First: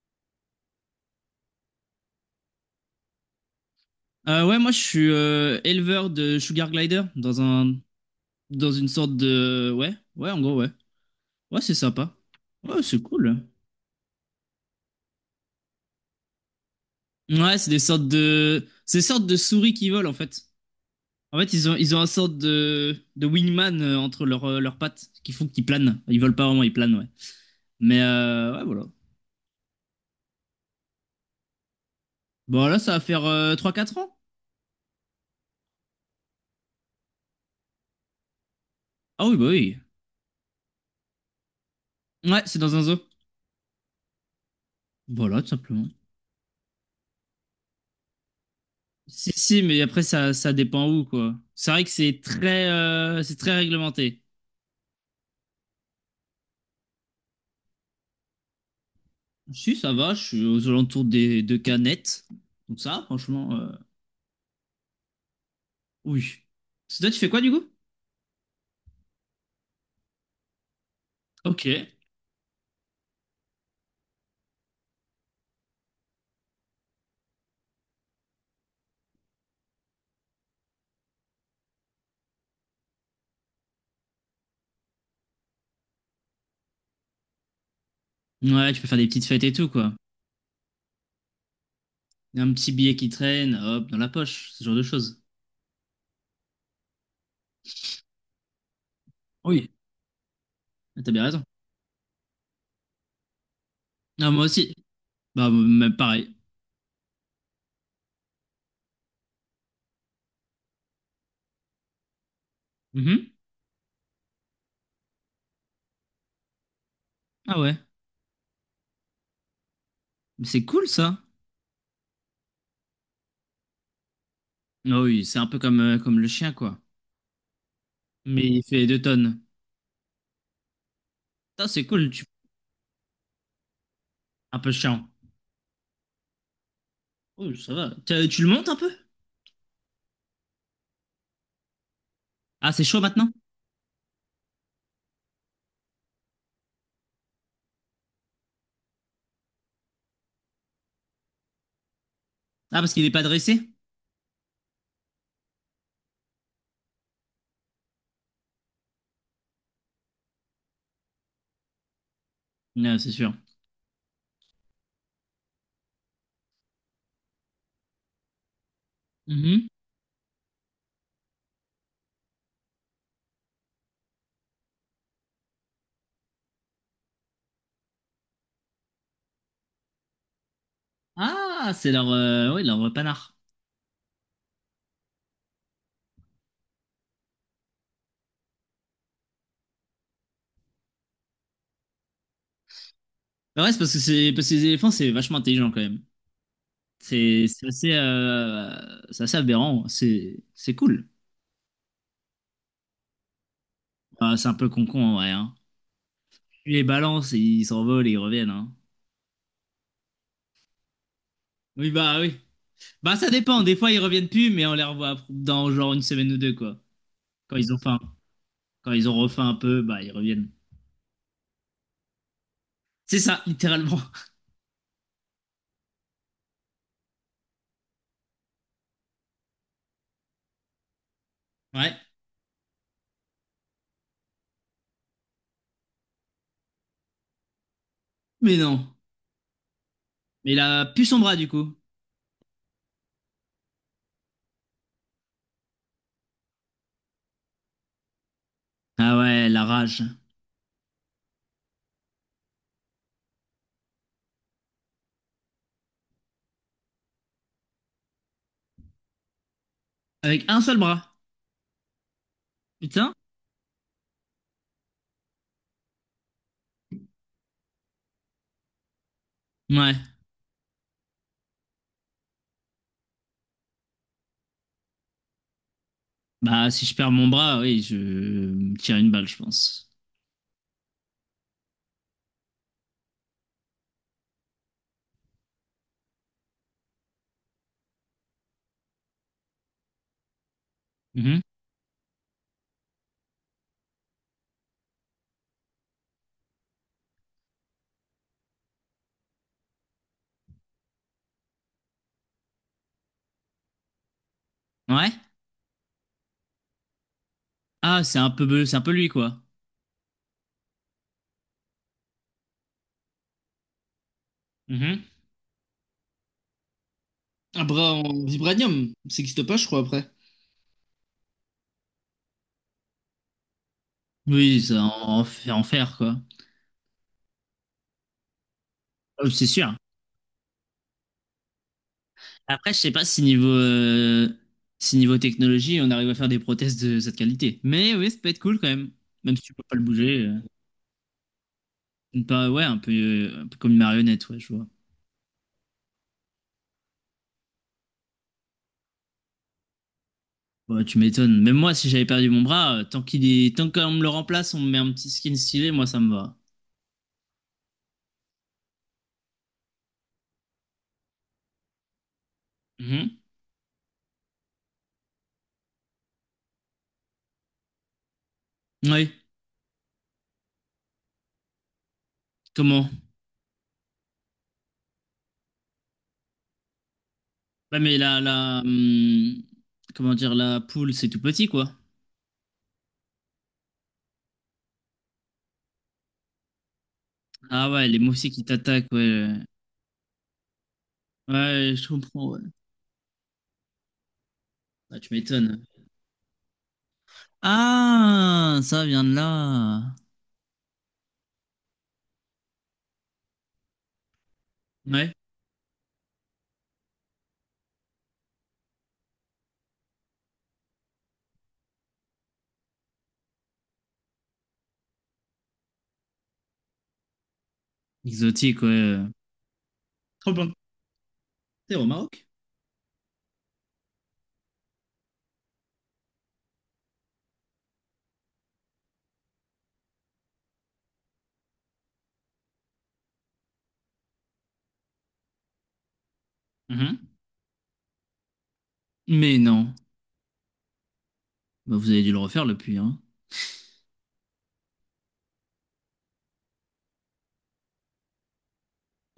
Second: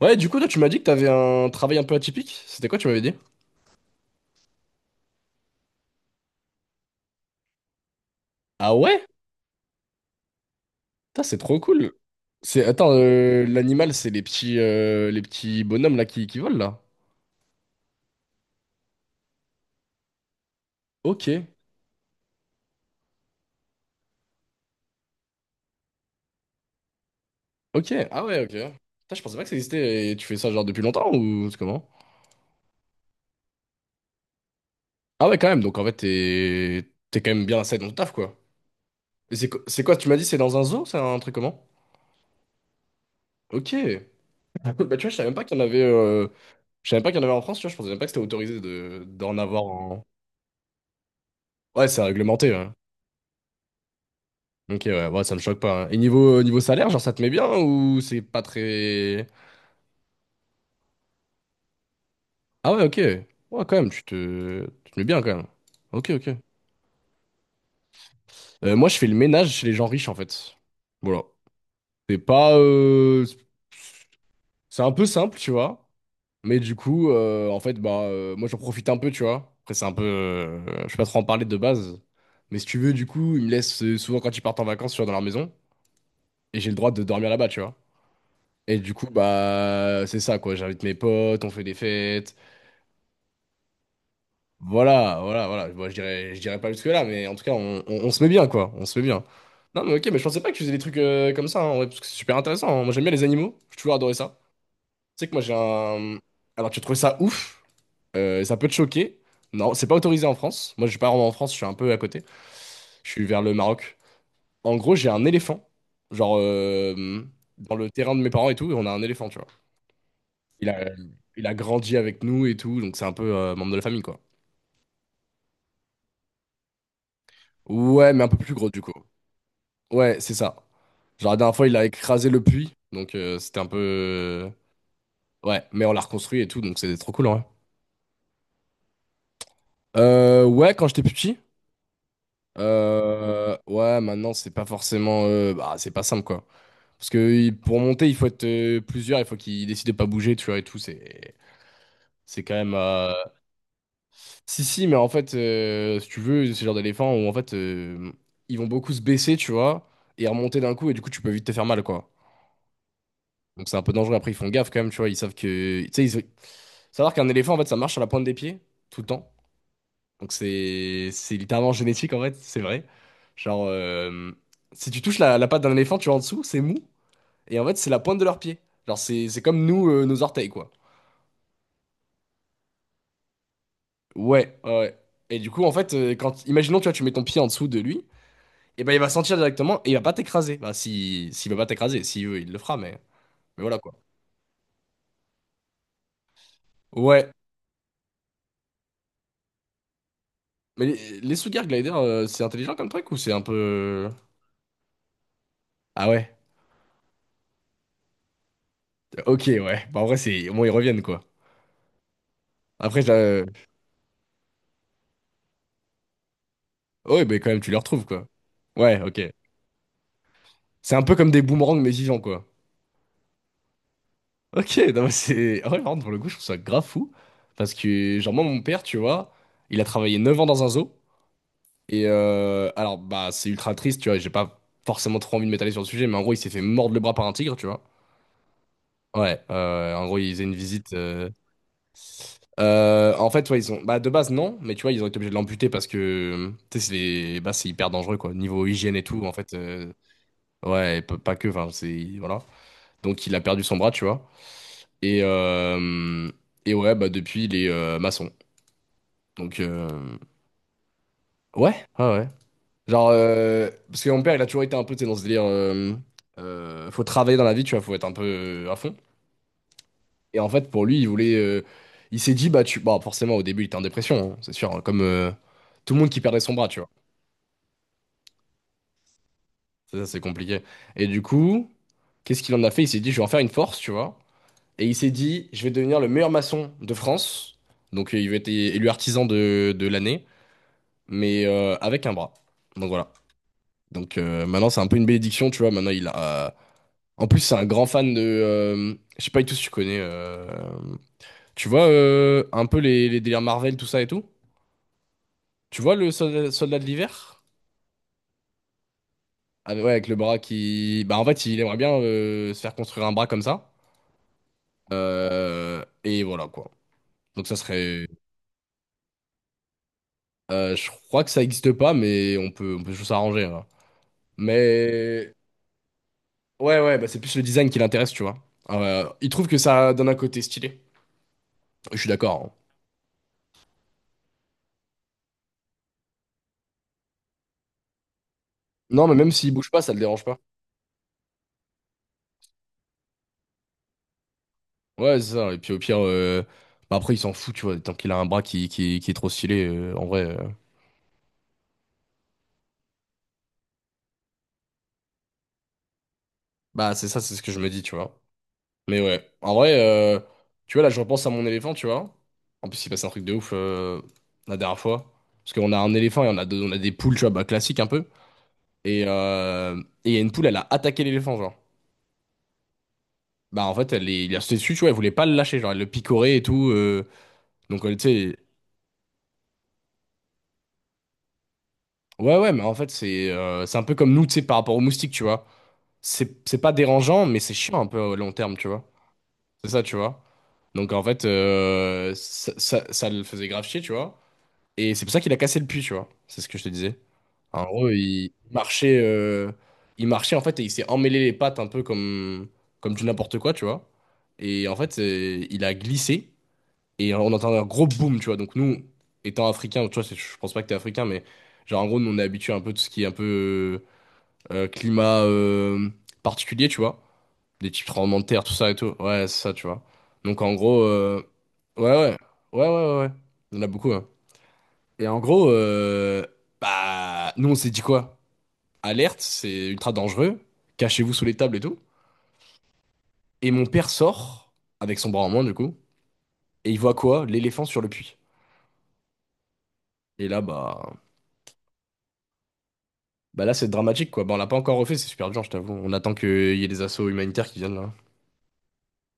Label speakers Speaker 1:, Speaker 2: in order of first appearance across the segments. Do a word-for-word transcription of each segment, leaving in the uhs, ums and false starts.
Speaker 1: Ouais, du coup, toi, tu m'as dit que t'avais un travail un peu atypique. C'était quoi, tu m'avais dit?
Speaker 2: Euh, ouais, moi je suis euh, éleveur de Sugar Glider dans un dans
Speaker 1: Ah
Speaker 2: une
Speaker 1: ouais?
Speaker 2: sorte de ouais, ouais, en gros ouais.
Speaker 1: Putain, c'est trop
Speaker 2: Ouais, c'est
Speaker 1: cool.
Speaker 2: sympa.
Speaker 1: C'est
Speaker 2: Ouais,
Speaker 1: attends,
Speaker 2: c'est
Speaker 1: euh,
Speaker 2: cool.
Speaker 1: l'animal, c'est les petits euh, les petits bonhommes là qui, qui volent là.
Speaker 2: Ouais, c'est des sortes de c'est des sortes de souris qui volent en fait.
Speaker 1: Ok,
Speaker 2: En fait, ils ont ils ont un sorte de de wingman euh, entre leurs euh, leurs pattes qui font qu'ils planent. Ils volent pas vraiment, ils planent, ouais.
Speaker 1: ok,
Speaker 2: Mais
Speaker 1: ah ouais, ok.
Speaker 2: euh, ouais, voilà.
Speaker 1: Putain, je pensais pas que ça existait. Et tu fais ça genre depuis longtemps ou c'est comment?
Speaker 2: Bon, là ça va faire euh, trois quatre ans.
Speaker 1: Ah ouais, quand même. Donc en fait, t'es t'es quand même bien assez dans ton taf quoi.
Speaker 2: Ah
Speaker 1: Et
Speaker 2: oui, bah
Speaker 1: c'est co-
Speaker 2: oui.
Speaker 1: c'est quoi? Tu m'as dit c'est dans un zoo, c'est un truc comment?
Speaker 2: Ouais, c'est dans un zoo.
Speaker 1: Ok. Ah, cool. Bah tu vois, je savais même
Speaker 2: Voilà,
Speaker 1: pas
Speaker 2: tout
Speaker 1: qu'il y en avait.
Speaker 2: simplement.
Speaker 1: euh, Je savais même pas qu'il y en avait en France. Tu vois, je pensais même pas que c'était autorisé de
Speaker 2: Si,
Speaker 1: d'en
Speaker 2: si,
Speaker 1: avoir
Speaker 2: mais après,
Speaker 1: en.
Speaker 2: ça, ça dépend où, quoi. C'est vrai
Speaker 1: Ouais,
Speaker 2: que
Speaker 1: c'est
Speaker 2: c'est
Speaker 1: réglementé. ouais.
Speaker 2: très, euh, c'est très réglementé.
Speaker 1: Ok, ouais, ouais, ça me choque pas. hein. Et niveau, niveau salaire, genre, ça te met bien ou c'est pas très.
Speaker 2: Si, ça va, je suis aux alentours des deux canettes.
Speaker 1: Ah
Speaker 2: Donc
Speaker 1: ouais, ok.
Speaker 2: ça, franchement,
Speaker 1: Ouais,
Speaker 2: euh,
Speaker 1: quand même, tu te, tu te mets bien quand même. Ok, ok.
Speaker 2: oui. Parce que toi, tu fais quoi, du coup?
Speaker 1: Euh, moi, je fais le ménage chez les gens riches, en fait. Voilà.
Speaker 2: Ok.
Speaker 1: C'est pas. euh, C'est un peu simple, tu vois. Mais du coup, euh, en fait, bah, euh, moi, j'en profite un peu, tu vois. Après, c'est un peu. euh, Je sais pas trop en parler de base. Mais si tu veux, du coup, ils me laissent euh, souvent quand ils partent en vacances, tu vois, dans leur maison. Et j'ai le droit de dormir là-bas, tu vois.
Speaker 2: Ouais,
Speaker 1: Et
Speaker 2: tu peux
Speaker 1: du
Speaker 2: faire
Speaker 1: coup,
Speaker 2: des petites fêtes et tout, quoi.
Speaker 1: bah, c'est ça, quoi. J'invite mes potes, on fait des fêtes.
Speaker 2: Un petit billet qui traîne, hop, dans la poche, ce genre de
Speaker 1: Voilà,
Speaker 2: choses.
Speaker 1: voilà, voilà. Bon, je dirais, je dirais pas jusque-là, mais en tout cas, on, on- on se met bien, quoi. On se met bien.
Speaker 2: Oui.
Speaker 1: Non, mais ok, mais je pensais pas que tu faisais des trucs
Speaker 2: T'as bien
Speaker 1: euh,
Speaker 2: raison.
Speaker 1: comme ça, hein, en vrai, parce que c'est super intéressant. hein. Moi, j'aime bien les animaux. J'ai toujours adoré
Speaker 2: Ah
Speaker 1: ça.
Speaker 2: moi aussi.
Speaker 1: Tu sais que moi,
Speaker 2: Bah,
Speaker 1: j'ai
Speaker 2: même
Speaker 1: un.
Speaker 2: pareil.
Speaker 1: Alors, tu trouves ça ouf, euh, ça peut te choquer. Non, c'est pas autorisé en France. Moi, je suis pas vraiment en France, je suis un peu à côté. Je suis
Speaker 2: Mhm.
Speaker 1: vers le Maroc. En gros, j'ai un éléphant. Genre, euh,
Speaker 2: Ah
Speaker 1: dans
Speaker 2: ouais.
Speaker 1: le terrain de mes parents et tout, on a un éléphant, tu vois.
Speaker 2: Mais c'est
Speaker 1: Il a,
Speaker 2: cool, ça.
Speaker 1: il a grandi avec nous et tout, donc c'est un peu euh, membre de la famille, quoi.
Speaker 2: Ah oui, c'est un peu comme, euh, comme le chien, quoi.
Speaker 1: Ouais, mais un peu
Speaker 2: Mais
Speaker 1: plus
Speaker 2: il
Speaker 1: gros, du
Speaker 2: fait
Speaker 1: coup.
Speaker 2: deux tonnes.
Speaker 1: Ouais, c'est ça. Genre, la dernière fois,
Speaker 2: Ça,
Speaker 1: il a
Speaker 2: c'est cool, tu...
Speaker 1: écrasé le puits. Donc, euh, c'était un peu. euh,
Speaker 2: un peu chiant.
Speaker 1: Ouais, mais on l'a reconstruit et tout. Donc, c'était trop cool, ouais.
Speaker 2: Oh, ça va. T'as- Tu le montes un peu?
Speaker 1: Euh, ouais, quand j'étais plus petit.
Speaker 2: Ah, c'est chaud maintenant?
Speaker 1: Euh, ouais, maintenant, c'est pas forcément. euh, bah, c'est pas simple, quoi. Parce que il- pour monter, il faut être euh, plusieurs. Il faut qu'ils décident de pas bouger, tu vois, et tout. C'est. C'est quand même.
Speaker 2: Ah, parce qu'il n'est
Speaker 1: euh,
Speaker 2: pas dressé?
Speaker 1: Si, si, mais en fait, euh, si tu veux, c'est le genre d'éléphant où, en fait, euh, ils vont beaucoup se baisser, tu vois, et remonter d'un coup. Et du coup, tu peux vite te faire mal, quoi.
Speaker 2: Non, c'est sûr.
Speaker 1: Donc c'est un peu dangereux. Après, ils font gaffe quand même, tu vois. Ils savent que. Tu sais, ils. Savoir qu'un éléphant, en fait, ça marche sur la pointe des pieds, tout le temps.
Speaker 2: Mhm.
Speaker 1: Donc c'est c'est littéralement génétique, en fait, c'est vrai. Genre, euh, si tu touches la, la patte d'un éléphant, tu vois en dessous, c'est mou. Et en fait, c'est la pointe de leurs pieds. Genre, c'est c'est comme nous, euh, nos orteils, quoi.
Speaker 2: Ah, c'est leur, euh, ouais, leur panard.
Speaker 1: Ouais, ouais. ouais. Et du coup, en fait, euh, quand, imaginons, tu vois, tu mets ton pied en dessous de lui, et ben il va sentir directement et il va pas t'écraser. Bah, si, s'il va pas t'écraser, s'il veut, il le fera, mais, mais
Speaker 2: Bah ouais, c'est
Speaker 1: voilà,
Speaker 2: parce
Speaker 1: quoi.
Speaker 2: que c'est parce que les éléphants, c'est vachement intelligent quand même.
Speaker 1: Ouais.
Speaker 2: C'est c'est assez, euh, c'est assez aberrant. C'est c'est
Speaker 1: Mais
Speaker 2: cool.
Speaker 1: les, les Sugar Glider, euh, c'est intelligent comme truc ou c'est un peu.
Speaker 2: Bah, c'est un peu con-con en vrai, hein.
Speaker 1: Ah ouais,
Speaker 2: Tu les balances, et ils s'envolent et ils reviennent, hein.
Speaker 1: ok, ouais. Bah, en vrai, c'est au moins ils reviennent, quoi.
Speaker 2: Oui, bah oui.
Speaker 1: Après,
Speaker 2: Bah ça
Speaker 1: j'a-
Speaker 2: dépend. Des fois, ils reviennent plus, mais on les revoit dans genre une semaine ou deux, quoi.
Speaker 1: ouais, mais quand
Speaker 2: Quand
Speaker 1: même, tu
Speaker 2: ils
Speaker 1: les
Speaker 2: ont faim.
Speaker 1: retrouves, quoi.
Speaker 2: Quand
Speaker 1: Ouais,
Speaker 2: ils ont
Speaker 1: ok.
Speaker 2: refaim un peu, bah ils reviennent.
Speaker 1: C'est un peu comme des boomerangs, mais vivants, quoi.
Speaker 2: C'est ça, littéralement.
Speaker 1: Ok, non, mais c'est. Ah Ouais, par contre, pour le coup, je trouve ça grave fou. Parce que, genre, moi, mon père, tu vois, il a travaillé neuf ans dans un zoo.
Speaker 2: Ouais.
Speaker 1: Et euh, alors, bah, c'est ultra triste, tu vois, et j'ai pas forcément trop envie de m'étaler sur le sujet, mais en gros, il s'est fait mordre le bras par un tigre, tu vois.
Speaker 2: Mais non.
Speaker 1: Ouais, euh, en gros, ils faisaient
Speaker 2: Mais
Speaker 1: une
Speaker 2: il a
Speaker 1: visite.
Speaker 2: plus son
Speaker 1: euh,
Speaker 2: bras du coup.
Speaker 1: euh, en fait, ouais, ils ont. Bah, de base, non, mais tu vois, ils ont été obligés de l'amputer parce que. Tu sais, c'est les- bah, c'est hyper dangereux, quoi. Niveau hygiène et
Speaker 2: Ah
Speaker 1: tout, en
Speaker 2: ouais,
Speaker 1: fait,
Speaker 2: la
Speaker 1: euh,
Speaker 2: rage.
Speaker 1: Ouais, et p- pas que, enfin, c'est. Voilà. Donc, il a perdu son bras, tu vois. Et, euh, et ouais, bah, depuis, il est euh, maçon. Donc, euh,
Speaker 2: Avec un seul bras.
Speaker 1: ouais, ouais, ouais. Genre,
Speaker 2: Putain.
Speaker 1: euh, parce que mon père, il a toujours été un peu, tu sais, dans ce délire. euh, euh, faut travailler dans la vie, tu vois, faut être un peu euh, à fond.
Speaker 2: Ouais.
Speaker 1: Et en fait, pour lui, il voulait. euh, il s'est dit, bah, tu. Bon, forcément, au début, il était en dépression, hein, c'est sûr, hein, comme euh, tout le monde qui perdait son bras,
Speaker 2: Bah
Speaker 1: tu
Speaker 2: si
Speaker 1: vois.
Speaker 2: je perds mon bras, oui, je me tire une balle, je pense.
Speaker 1: Ça, ça, c'est compliqué. Et du coup, qu'est-ce qu'il en a fait? Il s'est dit, je vais en faire une force, tu vois. Et il s'est dit, je vais devenir le meilleur maçon de France. Donc euh, il va être é- élu artisan de, de l'année,
Speaker 2: Mhm.
Speaker 1: mais euh, avec un bras. Donc voilà. Donc euh, maintenant c'est un peu une bénédiction, tu vois. Maintenant il a. En plus c'est un grand fan de. euh, je sais pas du tout si tu connais. euh, Tu vois euh, un peu les, les délires Marvel, tout ça et tout?
Speaker 2: Ouais.
Speaker 1: Tu vois le soldat, soldat de l'hiver?
Speaker 2: Ah, c'est un peu, c'est un peu lui quoi.
Speaker 1: Ah, ouais, avec le bras qui. Bah en fait il aimerait bien euh, se faire construire un bras comme ça.
Speaker 2: Mhm.
Speaker 1: Euh, Et voilà quoi. Donc ça
Speaker 2: Un bras
Speaker 1: serait.
Speaker 2: en vibranium, ça n'existe pas, je crois, après.
Speaker 1: Euh, je crois que ça existe pas, mais on peut, on peut toujours s'arranger. hein.
Speaker 2: Oui, ça en, en
Speaker 1: Mais
Speaker 2: fait- en faire quoi.
Speaker 1: ouais, ouais, bah c'est plus le design qui l'intéresse, tu vois. Euh, il
Speaker 2: Euh, C'est
Speaker 1: trouve que
Speaker 2: sûr.
Speaker 1: ça donne un côté stylé. Je suis d'accord. hein.
Speaker 2: Après, je sais pas si niveau, euh, si niveau technologie, on arrive à faire des prothèses de cette qualité. Mais oui, ça peut être cool quand même.
Speaker 1: Non, mais même
Speaker 2: Même si
Speaker 1: s'il
Speaker 2: tu peux
Speaker 1: bouge
Speaker 2: pas
Speaker 1: pas,
Speaker 2: le
Speaker 1: ça le
Speaker 2: bouger.
Speaker 1: dérange pas.
Speaker 2: euh. Une pa- ouais, un peu, euh, un peu comme une marionnette, ouais, je vois.
Speaker 1: Ouais, c'est ça. Et puis au pire, euh, bah après, il s'en fout, tu vois. Tant qu'il a un bras qui, qui, qui est trop stylé, euh, en vrai. euh,
Speaker 2: Ouais, tu m'étonnes. Même moi, si j'avais perdu mon bras, euh, tant qu'il est... tant qu'on me le remplace, on me met un petit skin stylé, moi, ça me va.
Speaker 1: Bah, c'est ça, c'est ce que je me dis, tu vois. Mais ouais, en vrai, euh, tu vois, là, je repense à mon éléphant, tu vois. En plus, il passe un
Speaker 2: Mhm.
Speaker 1: truc de ouf euh, la dernière fois. Parce qu'on a un éléphant et on a, deux- on a des poules, tu vois, bah, classiques un peu. Et,
Speaker 2: Oui,
Speaker 1: euh, et il y a une poule elle a attaqué l'éléphant, genre.
Speaker 2: comment?
Speaker 1: Bah, en fait, elle est, il a sauté dessus, tu vois, elle voulait pas le lâcher, genre, elle le picorait et tout. euh,
Speaker 2: Bah,
Speaker 1: donc,
Speaker 2: mais
Speaker 1: elle, tu
Speaker 2: la,
Speaker 1: sais.
Speaker 2: la, hum, comment dire, la poule, c'est tout petit, quoi.
Speaker 1: Ouais, ouais, mais en fait, c'est euh, c'est un peu comme nous, tu sais, par rapport aux moustiques, tu vois. C'est c'est pas dérangeant, mais c'est
Speaker 2: Ah
Speaker 1: chiant un
Speaker 2: ouais,
Speaker 1: peu
Speaker 2: les
Speaker 1: au
Speaker 2: mousses
Speaker 1: long
Speaker 2: qui
Speaker 1: terme, tu vois.
Speaker 2: t'attaquent, ouais.
Speaker 1: C'est ça, tu vois. Donc, en fait,
Speaker 2: Ouais, je
Speaker 1: euh,
Speaker 2: comprends, ouais.
Speaker 1: ça, ça, ça le faisait grave chier, tu vois. Et
Speaker 2: Bah,
Speaker 1: c'est pour
Speaker 2: tu
Speaker 1: ça qu'il a cassé
Speaker 2: m'étonnes.
Speaker 1: le puits, tu vois. C'est ce que je te disais. En gros, il
Speaker 2: Ah, ça
Speaker 1: marchait,
Speaker 2: vient de
Speaker 1: euh,
Speaker 2: là.
Speaker 1: il marchait en fait et il s'est emmêlé les pattes un peu comme, comme du n'importe quoi, tu vois. Et en fait,
Speaker 2: Ouais.
Speaker 1: euh, il a glissé et on entend un gros boom, tu vois. Donc nous, étant africains, tu vois, c'est- je pense pas que t'es africain, mais genre en gros, nous on est habitué un peu de tout ce qui est un peu euh, euh, climat euh, particulier, tu vois. Des types tremblements de terre, tout
Speaker 2: Exotique,
Speaker 1: ça et tout.
Speaker 2: ouais.
Speaker 1: Ouais, c'est ça, tu vois.
Speaker 2: Trop
Speaker 1: Donc
Speaker 2: bien.
Speaker 1: en gros, euh,
Speaker 2: T'es
Speaker 1: ouais,
Speaker 2: au
Speaker 1: ouais,
Speaker 2: Maroc?
Speaker 1: ouais, ouais, ouais, ouais. Il y en a beaucoup, hein. Et en gros, euh, bah, nous on s'est dit quoi? alerte, c'est ultra dangereux, cachez-vous sous les tables et tout. Et mon père sort, avec son bras en moins du coup, et il voit
Speaker 2: Mhm.
Speaker 1: quoi? L'éléphant sur le puits.
Speaker 2: Mais non.
Speaker 1: Et là, bah,
Speaker 2: Bah, vous avez dû le refaire, depuis hein.
Speaker 1: bah là, c'est dramatique quoi. Bah, on l'a pas encore refait, c'est super dur, je t'avoue. On attend qu'il y ait des assauts humanitaires qui viennent là.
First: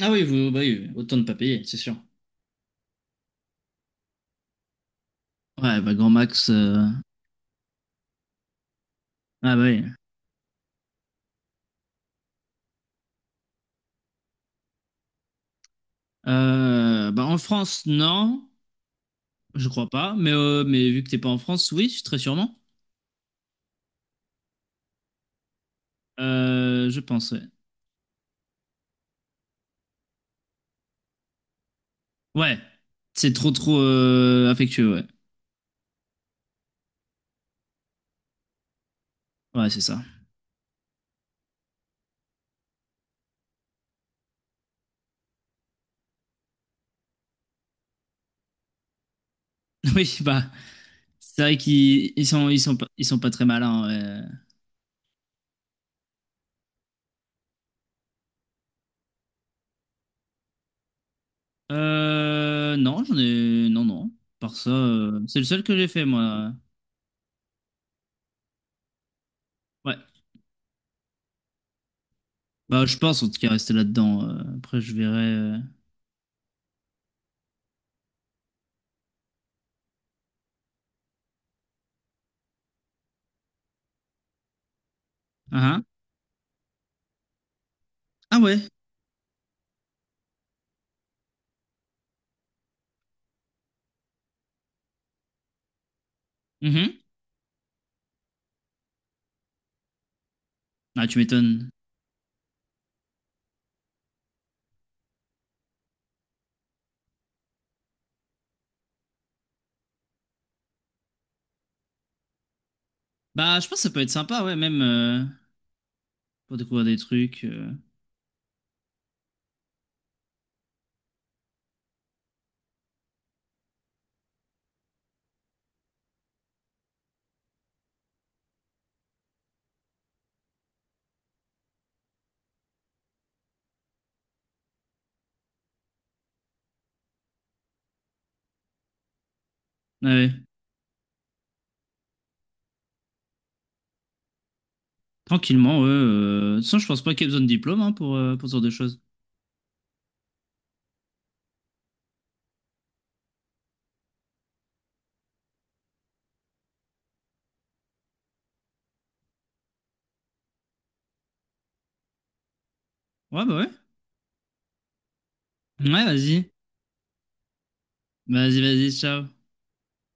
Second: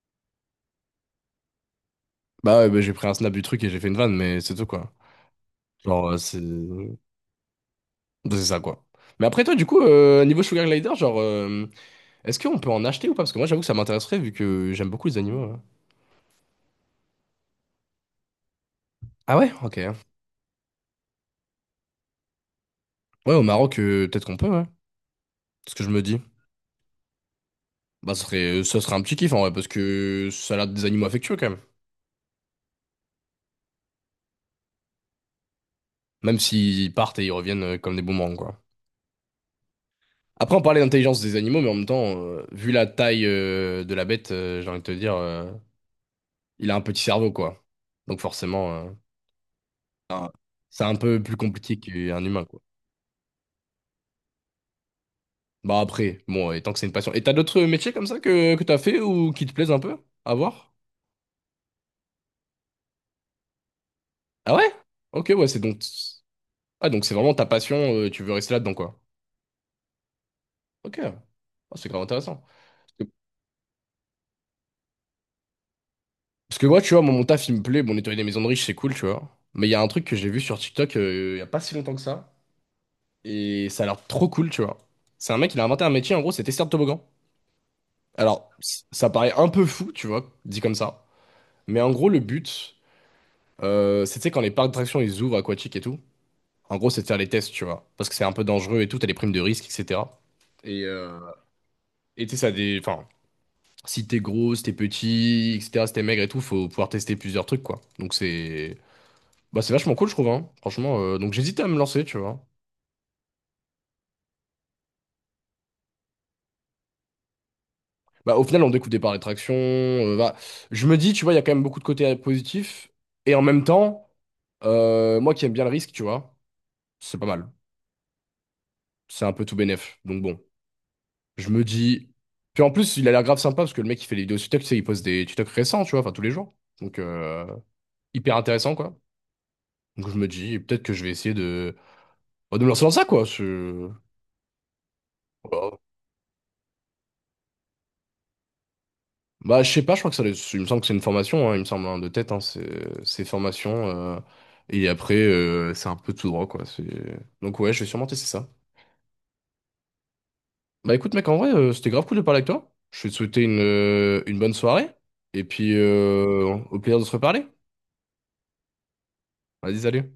Speaker 2: Ah oui, vous, bah oui, autant ne pas payer, c'est sûr.
Speaker 1: Bah ouais, bah, j'ai pris un snap du truc et j'ai fait une vanne, mais c'est tout quoi.
Speaker 2: Ouais, bah,
Speaker 1: Genre,
Speaker 2: Grand
Speaker 1: euh, c'est.
Speaker 2: Max. euh,
Speaker 1: Bah, c'est ça quoi. Mais après, toi,
Speaker 2: Ah bah
Speaker 1: du coup,
Speaker 2: oui.
Speaker 1: euh, niveau Sugar Glider, genre, euh, est-ce qu'on peut en acheter ou pas? Parce que moi, j'avoue que ça m'intéresserait vu que j'aime beaucoup les animaux, ouais.
Speaker 2: Euh, bah en France, non,
Speaker 1: Ah ouais?
Speaker 2: je
Speaker 1: Ok.
Speaker 2: crois pas. Mais, euh, mais vu que t'es pas en France, oui, très sûrement.
Speaker 1: Ouais, au Maroc, euh, peut-être qu'on peut, ouais. C'est ce que je me dis.
Speaker 2: Euh, je pense, ouais.
Speaker 1: Bah, ça serait, ça serait un petit kiff en vrai, parce que ça a l'air des animaux affectueux quand même.
Speaker 2: Ouais, c'est trop trop euh, affectueux, ouais.
Speaker 1: Même s'ils partent et ils reviennent euh, comme des boomerangs, quoi.
Speaker 2: Ouais, c'est ça.
Speaker 1: Après, on parlait d'intelligence des animaux, mais en même temps, euh, vu la taille euh, de la bête, euh, j'ai envie de te dire, euh, il a un petit cerveau, quoi. Donc forcément, euh.
Speaker 2: Oui,
Speaker 1: Ah,
Speaker 2: bah,
Speaker 1: c'est un peu plus
Speaker 2: c'est vrai
Speaker 1: compliqué
Speaker 2: qu'ils
Speaker 1: qu'un
Speaker 2: ils
Speaker 1: humain,
Speaker 2: sont, ils
Speaker 1: quoi.
Speaker 2: sont pas, ils sont pas très malins, ouais.
Speaker 1: Bah après, bon, et tant que c'est une passion. Et t'as d'autres métiers comme ça que, que t'as fait ou qui te plaisent un peu à voir?
Speaker 2: Euh, non, j'en ai... Non, non.
Speaker 1: Ah
Speaker 2: Par ça,
Speaker 1: ouais?
Speaker 2: euh,
Speaker 1: Ok,
Speaker 2: c'est le
Speaker 1: ouais, c'est
Speaker 2: seul que
Speaker 1: donc...
Speaker 2: j'ai fait, moi.
Speaker 1: Ah, donc c'est vraiment ta passion, euh, tu veux rester là-dedans, quoi.
Speaker 2: Ouais.
Speaker 1: Ok. Ah, c'est grave intéressant.
Speaker 2: Bah, je pense, en tout cas, rester là-dedans. euh, Après, je verrai... euh.
Speaker 1: Parce que moi, tu vois, moi, mon taf, il me plaît. Bon, nettoyer des maisons de riches, c'est cool, tu vois. Mais il y a un truc que j'ai vu sur TikTok euh, il y a pas si longtemps que ça. Et ça a l'air trop cool, tu vois. C'est un mec, il a
Speaker 2: Ah, ah.
Speaker 1: inventé un métier, en gros, c'est testeur de toboggan.
Speaker 2: Ah
Speaker 1: Alors,
Speaker 2: ouais.
Speaker 1: c- ça paraît un peu fou, tu vois, dit comme ça. Mais en gros, le but, euh, c'est, tu sais, quand les parcs d'attractions, ils ouvrent aquatiques et tout. En gros, c'est
Speaker 2: Mhm.
Speaker 1: de faire les tests, tu vois. Parce que c'est un peu dangereux et tout, t'as les primes de risque, et cætera. Et
Speaker 2: Ah, tu
Speaker 1: euh,
Speaker 2: m'étonnes.
Speaker 1: et tu sais, ça des. Enfin, si t'es gros, si t'es petit, et cætera, si t'es maigre et tout, faut pouvoir tester plusieurs trucs, quoi. Donc, c'est. Bah, c'est vachement cool, je trouve, hein. Franchement, euh, donc j'hésitais à me lancer, tu vois.
Speaker 2: Bah, je pense que ça peut être sympa, ouais, même euh, pour découvrir des trucs. euh,
Speaker 1: Bah, au final, on découvre des par d'attraction. euh, bah, je me dis, tu vois, il y a quand même beaucoup de côtés euh, positifs. Et en même temps, euh, moi qui aime bien le risque, tu vois, c'est pas mal. C'est un peu tout bénef. Donc bon, je me dis. Puis en plus, il a l'air grave sympa parce que le mec, il fait les vidéos sur TikTok, tu sais, il poste des TikTok récents, tu vois, enfin tous les jours. Donc, euh, hyper intéressant, quoi. Donc je me
Speaker 2: ouais,
Speaker 1: dis, peut-être que je vais essayer de, bah, de me lancer dans ça, quoi. Je...
Speaker 2: tranquillement, ouais. euh, De toute façon, je pense pas qu'il y ait besoin de diplôme hein, pour, euh, pour ce genre de choses.
Speaker 1: Bah, je sais pas, je crois que ça, doit être- il me semble que c'est une formation, hein, il me semble, hein, de tête, hein, c'est c'est formation, euh, et après, euh, c'est un peu tout droit, quoi. c'est- Donc, ouais, je vais sûrement tester ça. Bah, écoute, mec, en vrai, euh, c'était grave cool de parler avec toi. Je vais te souhaiter
Speaker 2: Ouais, bah
Speaker 1: une,
Speaker 2: ouais.
Speaker 1: euh, une bonne soirée, et puis,
Speaker 2: Ouais,
Speaker 1: euh,
Speaker 2: vas-y.
Speaker 1: au plaisir de se reparler.
Speaker 2: Vas-y, vas-y, ciao.
Speaker 1: Vas-y, salut.